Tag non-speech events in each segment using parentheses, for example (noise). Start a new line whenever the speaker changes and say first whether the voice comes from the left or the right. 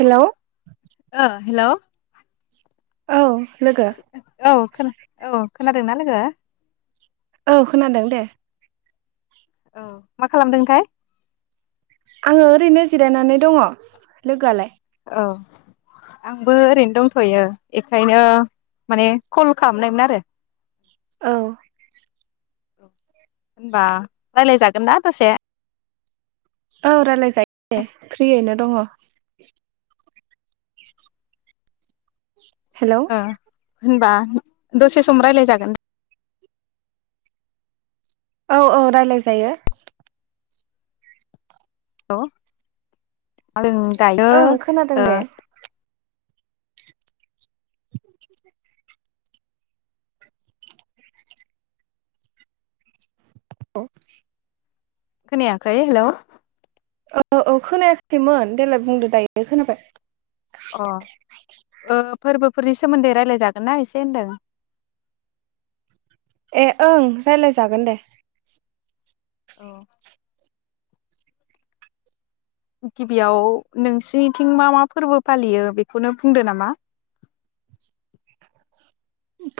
right: Hello
left: ओ hello
right: औ लोगो
left: औ खोनादों औ खोनादोंना लोगो
right: औ खोनादों दे
left: औ मा खालामदोंथाय
right: आङो ओरैनो जिरायनानै दङ लोगोआलाय
left: औ आंबो ओरैनो दंथ'यो बेखायनो माने कल खालामनायमोन आरो
right: औ
left: होनबा रायलायजागोन ना दसे
right: औ रायज्लायजायो दे फ्रियैनो दङ हेलौ
left: ओ होनबा दसे सम रायज्लायजागोन
right: औ औ रायलाय जायो
left: औ जों दायो
right: ओं खोनादों
left: ओ
right: दे (unintelligible)
left: खोनायाखै हेल'
right: औ औ खोनायाखैमोन देलाय बुंदो दायो खोनाबाय
left: फोरबोनि सोमोन्दै रायलायजागोन ना एसे होनदों
right: ए ओं रायलाय जागोन दे
left: औ गिबियाव नोंसिनिथिं मा मा फोरबो फालियो बेखौनो बुंदो नामा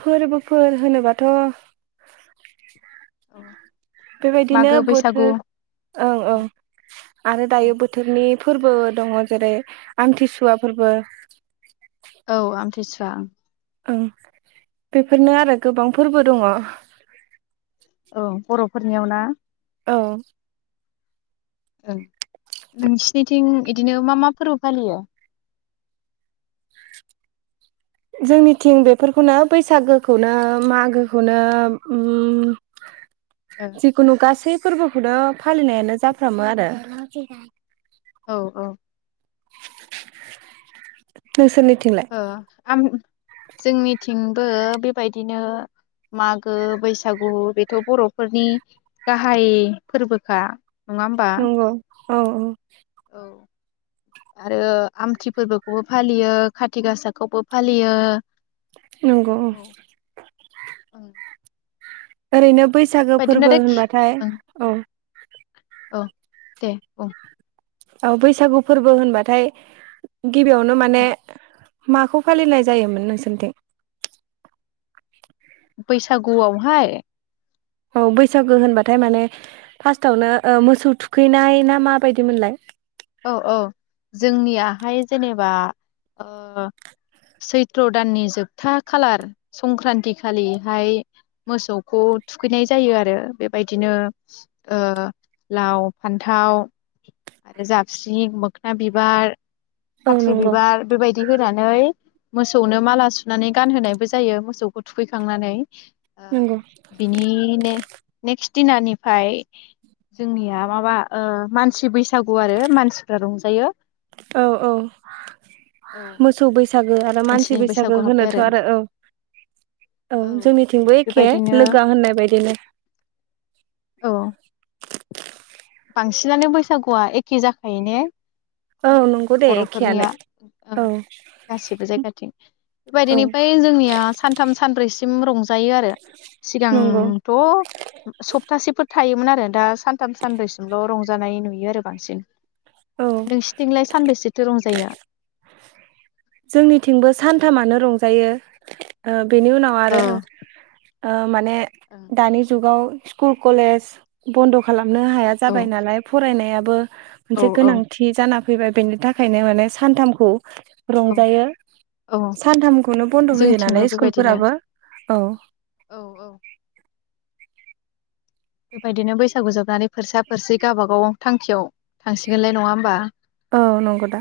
right: फोरबोफोर होनोबाथ'
left: औ
right: बेबायदिनो
left: मागो बैसागु
right: बोथोर ओं ओं
left: औ
right: आरो दायो बोथोरनि फोरबो दङ जेरै आमथिसुवा फोरबो
left: औ आमथिसुवा
right: ओं बेफोरनो आरो गोबां फोरबो दङ
left: औ बर'फोरनियाव ना
right: औ
left: ओं नोंसिनिथिं बिदिनो मा मा फोरबो फालियो
right: जोंनिथिं बेफोरखौनो बैसागोखौनो मागोखौनो उम
left: ओ
right: जिखुनु गासै फोरबोखौनो फालिनायानो जाफ्रामो आरो
left: औ औ
right: नोंसोरनिथिंलाय
left: ओ आम जोंनिथिंबो बेबायदिनो मागो बैसागु बेथ' बर'फोरनि गाहाय फोरबोखा नङा होमबा?
right: नंगौ औ औ
left: औ आरो आमथि फोरबोखौबो फालियो खाथि गासाखौबो फालियो
right: नंगौ अ
left: औ ओं
right: ओरैनो बैसागो
left: बेबायदिनो
right: फोरबो
left: आरोखि
right: होनबाथाय
left: ओं
right: औ
left: औ दे औ
right: औ बैसागु फोरबो होनबाथाय गिबियावनो माने
left: ओं
right: माखौ फालिनाय जायोमोन नोंसोनिथिं
left: बैसागुआवहाय
right: औ बैसागो होनबाथाय माने फास्टआवनो ओ मोसौ थुखैनाय ना माबायदिमोनलाय
left: औ औ जोंनियाहाय जेनेबा ओ सैथ्र' दाननि जोबथा खालार संक्रान्ति खालिहाय मोसौखौ थुखैनाय जायो आरो बेबायदिनो ओ लाव फान्थाव ओजाबस्रिं मोखोना बिबार
right: औ
left: खाथ्रि
right: नंगौ
left: बिबार बेबायदि होनानै मोसौनो माला सुनानै गानहोनायबो जायो मोसौखौ थुखैखांनानै ओ
right: नंगौ
left: बिनि ने नेक्स‌ दिनानिफाय जोंनिया माबा ओ मानसि बै सागु आरो मानसिफ्रा रंजायो
right: औ औ
left: औ
right: सागो आरो मानसि
left: मानसिनि
right: बैसागो
left: बैसागु हाबबाय
right: होनोथ' आरो औ औ जोंनिथिंबो एखे
left: बेबायदिनो
right: लोगोआ होननाय बायदिनो
left: औ बांसिनानो बैसागुआ एखे जाखायो ने
right: औ नंगौ दे एखेयानो
left: बर'फोरनिया ओ
right: औ
left: गासिबो जायगाथिं
right: औ
left: बेबायदिनिफिय जोंनिया सानथाम सानब्रैसिम रंजायो आरो
right: नंगौ
left: सिगांथ' सप्तासेफोर थायोमोन आरो दा सानथाम सानब्रैसिमल' रंजानाय नुयो आरो बांसिन
right: औ
left: बिथ' रंजाया
right: जोंनिथिंबो सानथामानो रंजायो ओ बेनि उनाव आरो
left: औ
right: ओ माने
left: औ
right: दानि जुगाव स्कुल कलेस बन्द' खालाम नो हाया जाबाय नालाय फरायनाय याबो
left: औ
right: मोनसे
left: औ
right: गोनांथि जाना फैबाय बेनि थाखायनो माने सानथाम
left: औ
right: रंजायो
left: औ
right: सानथामखौनो बन्द' होयो
left: जोंथिंबो
right: नालाय
left: बेबायदिनो
right: स्कुलफोराबो औ
left: औ औ बेबायदिनो बैसागु जोबनानै फोरसा फोरसि गावबागाव थांखियाव थांसिगोनलाय नङा होमबा
right: औ नंगौदा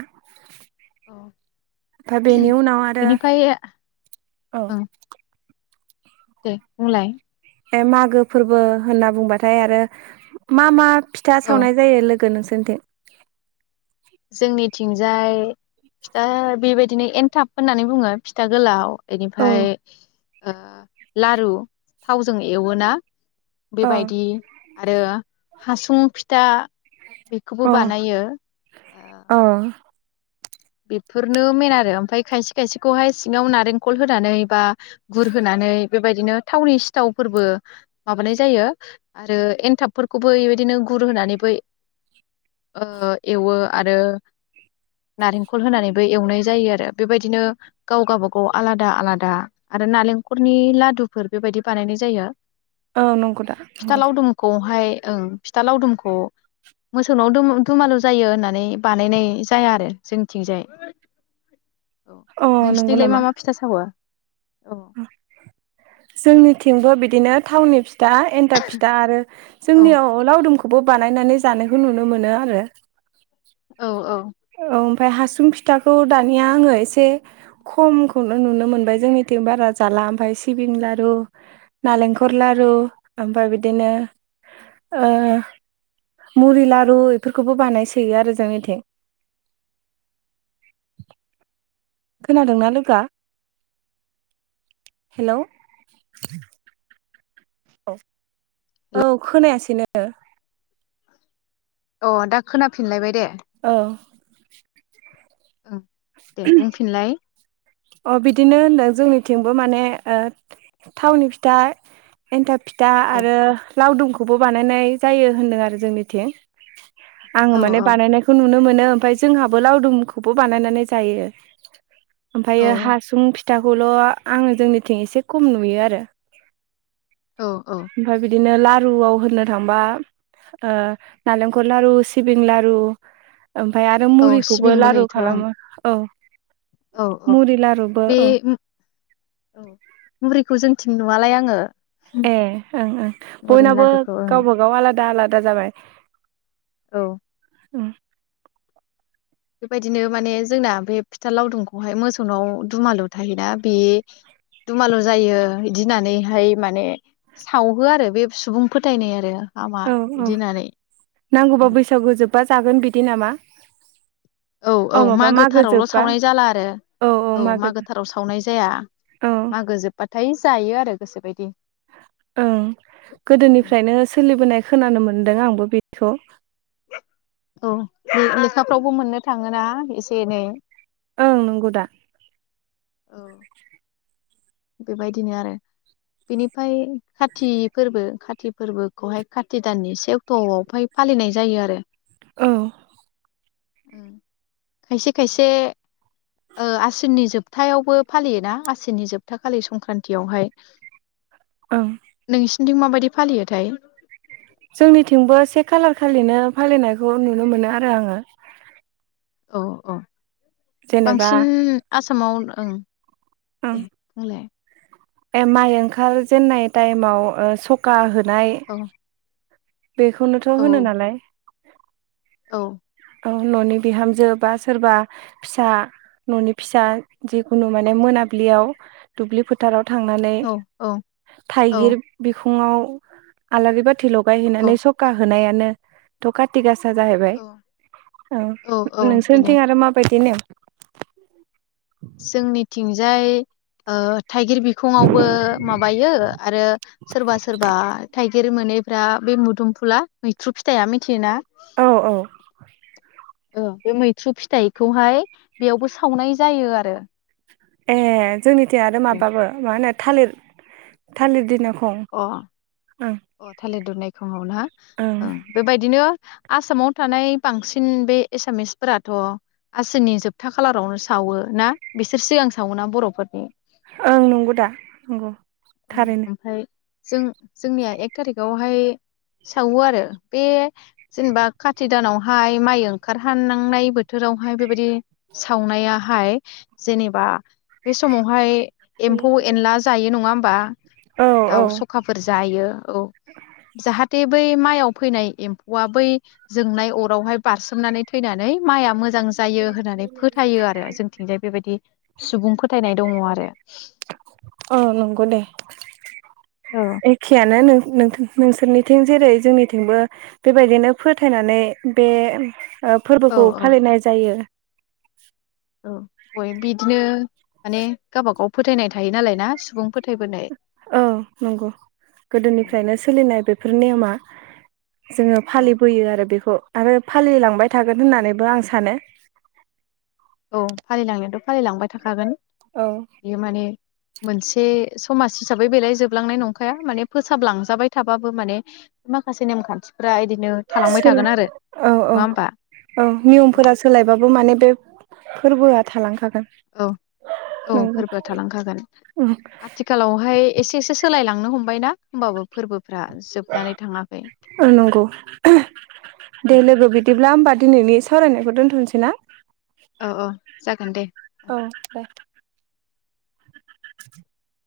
left: औ
right: ओमफ्राय बेनि उनाव आरो
left: बेनिफ्राय
right: औ
left: ओं दे बुंलाय
right: ए मागो फोरबो होनना बुंबाथाय आरो मा मा फिथा
left: औ
right: सावनाय जायो लोगो नोंसोरनिथिं
left: जोंनिथिंजाय फिथा बेबायदिनो एनथाब होननानै बुङो फिथा गोलाव
right: अ
left: बेनिफ्राय लारु थावजों एवोना बेबायदि
right: अ
left: आरो हासुं फिथा बेखौबो बानायो ओ
right: अ
left: बेफोरनो मेन आरो ओमफ्राय खायसे खायसेखौहाय सिङाव नारेंखल होनानै बा गुरहोनानै बेबायदिनो थावनि सिथावफोरबो माबानाय जायो आरो एन्थाबफोरखौबो बेबायदिनो गुर होनानैबो एवो आरो नारेंखल होनानैबो एवनाय जायो आरो बेबायदिनो गाव गावबागाव आलादा आलादा आरो नारेंखलनि लादुफोर बेबायदि बानायनाय जायो
right: औ नंगौ दा
left: फिथा
right: नंगौ।
left: लावदुमखौहाय ओं फिथा लावदुमखौ मोसौनाव दु दुमालु जायो होननानै बानायनाय जाया आरो जोंथिंजाय औ
right: अ नंगौ
left: नोंसोरनिखैलाय मा
right: नामा?
left: मा फिथा सावो औ
right: जोंनिथिंबो बिदिनो थावनि फिथा एन्थाब फिथा आरो
left: औ
right: जोंनियाव लावदुम खौबो बानायनानै जानायखौ नुनो मोनो आरो
left: औ औ
right: औ ओमफ्रायाय हासुं फिथाखौ दानिया आङो एसे खमखौनो नुनो मोनबाय जोंनिथिं बारा जाला ओमफ्राय सिबिं लारु नारेंखर लारु ओमफ्राय बिदिनो ओ मुरि लारु बेफोरखौबो बानायसोयो आरो जोंनिथिं (inaudible) खोनादोंना लोगोआ हेल' औ औ खोनायासैनो
left: अ दा खोनाफिनलायबाय दे
right: औ
left: (unintelligible) दे बुंफिनलाय
right: अ बिदिनो होनदों जोंनिथिंबो माने ओ थावनि फिथा एन्थाब फिथा
left: औ
right: आरो लावदुमखौबो बानायनाय जायो होनदों आरो जोंनिथिं आङो
left: औ
right: माने बानायनायखौ नुनो मोनो ओमफ्राय जोंहाबो लावदुमखौबो बानायनानै जायो ओमफ्रायो
left: औ
right: हासुं‌ फि थाखौल' आङो जोंनिथिं एसे खम नुयो आरो
left: औ औ
right: दिनो लारुआव होननो थांबा ओ नालेंखल लारु सिबिं लारु ओमफ्राय आरो
left: औ
right: मुरिखौबो
left: सिबिंबो
right: लारु
left: होयोथ' ओं
right: खालामो औ
left: औ औ
right: मुरि लारुबो‌
left: बे
right: औ
left: नुआलाय आङो
right: ए ओं ओं
left: नरिन
right: बयनाबो
left: लादुखौ ओं
right: गावबागाव आलादा आला दा जाबाय
left: औ
right: उम
left: बेबायदिनो माने जोंना बे फिथा लावदुमखौहाय मोसौनाव दुमालु थायोना बे दुमालु जायो बिदि होननानैहाय माने सावहोआ आरो बे सुबुं फोथायनाय आरो हामा
right: औ औ
left: इदि होननानै
right: नांगौबा बैसागु जोब बा जागोन बिदि नामा
left: औ
right: अ
left: औ
right: माबा मागो
left: मागोथारावल'
right: जोब्बा
left: सावनाय जाला आरो औ मागोथाराव सावनाय जाया
right: औ
left: मागो जोब्बाथाय जायो आरो गोसोबायदि
right: ओं गोदोनिफ्रायनो सोलिबोनाय खोनानो मोनदों आंबो बेखौ
left: औ लेखाफ्रावबो मोननो थाङोना एसे एनै
right: ओं नंगौ दा
left: औ बेबायदिनो आरो बेनिफ्राय खाति फोरबो खाति फोरबोखौहाय खाथि दाननि से अक्ट'आवहाय फालिनाय जायो आरो
right: औ
left: खायसे खायसे आसिननि जोबथायावबो फालियोना आसिननि जोबथा खालि संक्रान्तियावहाय
right: औ
left: नोंसिनिथिं माबायदि फालियोथाय
right: जोंनिथिंबो से खालार खालिनो फालिनायखौ नुनो मोनो आरो आङो
left: औ औ
right: जेनेबा
left: बांसिन आसामाव ओं
right: ओं
left: दे बुंलाय
right: ए माइ ओंखार जेननाय टाइमाव ओ सखा हो नाय
left: औ
right: बेखौनोथ' होनो
left: औ
right: नालाय
left: औ
right: न'नि बिहामजो बा सोरबा फिसा न'नि फिसा जिखुनु माने मोनाबिलियाव दुब्लि फोथाराव थांनानै
left: औ औ औ
right: थाइगिर बिख फुङाव आलारि बा थि ल यहैनानै
left: औ
right: सखा होनाया नो थ' खाथि गा सा जाहैबाय
left: औ
right: औ
left: औ बेनो
right: नोंसोरनिथिं आरो माबायदि नेम
left: जोंनिथिंजाय थाइगिर बिखुङावबो माबायो आरो सोरबा सोरबा थाइगिर गिर मोनैफ्रा बे मुदुमफुला मैथ्रु फिथाइया मिथियोना
right: औ औ
left: ओ बे मैथ्रु फिथाइखौहाय बेयावबो सावनाय जायो आरो
right: ए जोंनिथि आरो माबाबो मा होनो थालिर थालिर दिनाव
left: अ अ थालिद दुनायखङाव ओं बेबायदिनो आसामाव थानाय बांसिन बे एसामिसफोराथ' आसिननि जोबथा खालारावनो सावो ना बिसोर सिगां सावोना बर'फोरनि
right: ओं नंगौ दा नंगौ
left: उम
right: थारैनो
left: ओमफाय जों जोंनिया एक थारिकावहाय सावो आरो बे जेनेबा खाथि दानाव हाय माइ ओंखारहां (unintelligible) बोथोरावहाय बेबायदि सावनायाहाय जेनेबा बे समावहाय एम्फौ एनला जायो नङा बा
right: औ औ
left: दाउ सखाफोर जायो औ जाहाथे बै माइआव फैनाय एम्फौआ बै जोंनाय अरावहाय बारसोमनानै थैनानै माइआ मोज जां जायो होननानै फोथायो आरो जोंथिंजाय बेबायदि सुबुं फोथायनाय दङ आरो
right: औ नंगौ दे
left: औ
right: एखेयान नो नों नोथ नोंसोरनिथिं जेरै जोंनिथिंबो बेबायदिनो फोथायनानै बे ओ
left: औ
right: फोरबोखौ
left: औ
right: फालिनाय जायो (inaudible)
left: औ बयो बिदिनो माने गावबा गाव फोथायनाय थायो नालाय ना सुबुं फोथ
right: औ नंगौ गोदोनिफ्रायनो सोलिनाय बे फोर नेवमा जोङो
left: औ
right: फालिबोयो आरो बेख' आरो फालिलांबाय थागोन
left: औ
right: होननानैबो आं सानो (inaudible)
left: औ फालिलांनायाथ' फालिलांबाय थाखागोन
right: औ
left: बेयो माने मोनसे समाज हिसाबै बेलायजोबलांनाय नंखाया माने फोसाबलांजाबाय थाबाबो माने माखासे नेमखान्थिफ्रा इदिनो थालांबाय
right: साला‌
left: थागोन आरो
right: औ औ
left: नङा होमबा
right: औ नियमफोरा
left: औ
right: सोलायबाबो माने बे फोरबोआ थालांखा
left: औ औ फोरबोआ थालांखागोन आथिखालावहाय एसे एसे सोलायलांनो हमबायना होमबाबो फोरबो
right: ओ नोंगौ
left: औ
right: दे लोगो बिदिब्ला होमबा दिनैनि सावरायनायखौ दोनथ'नसै ना
left: औ औ जागोन दे ओं
right: औ दे (inaudible)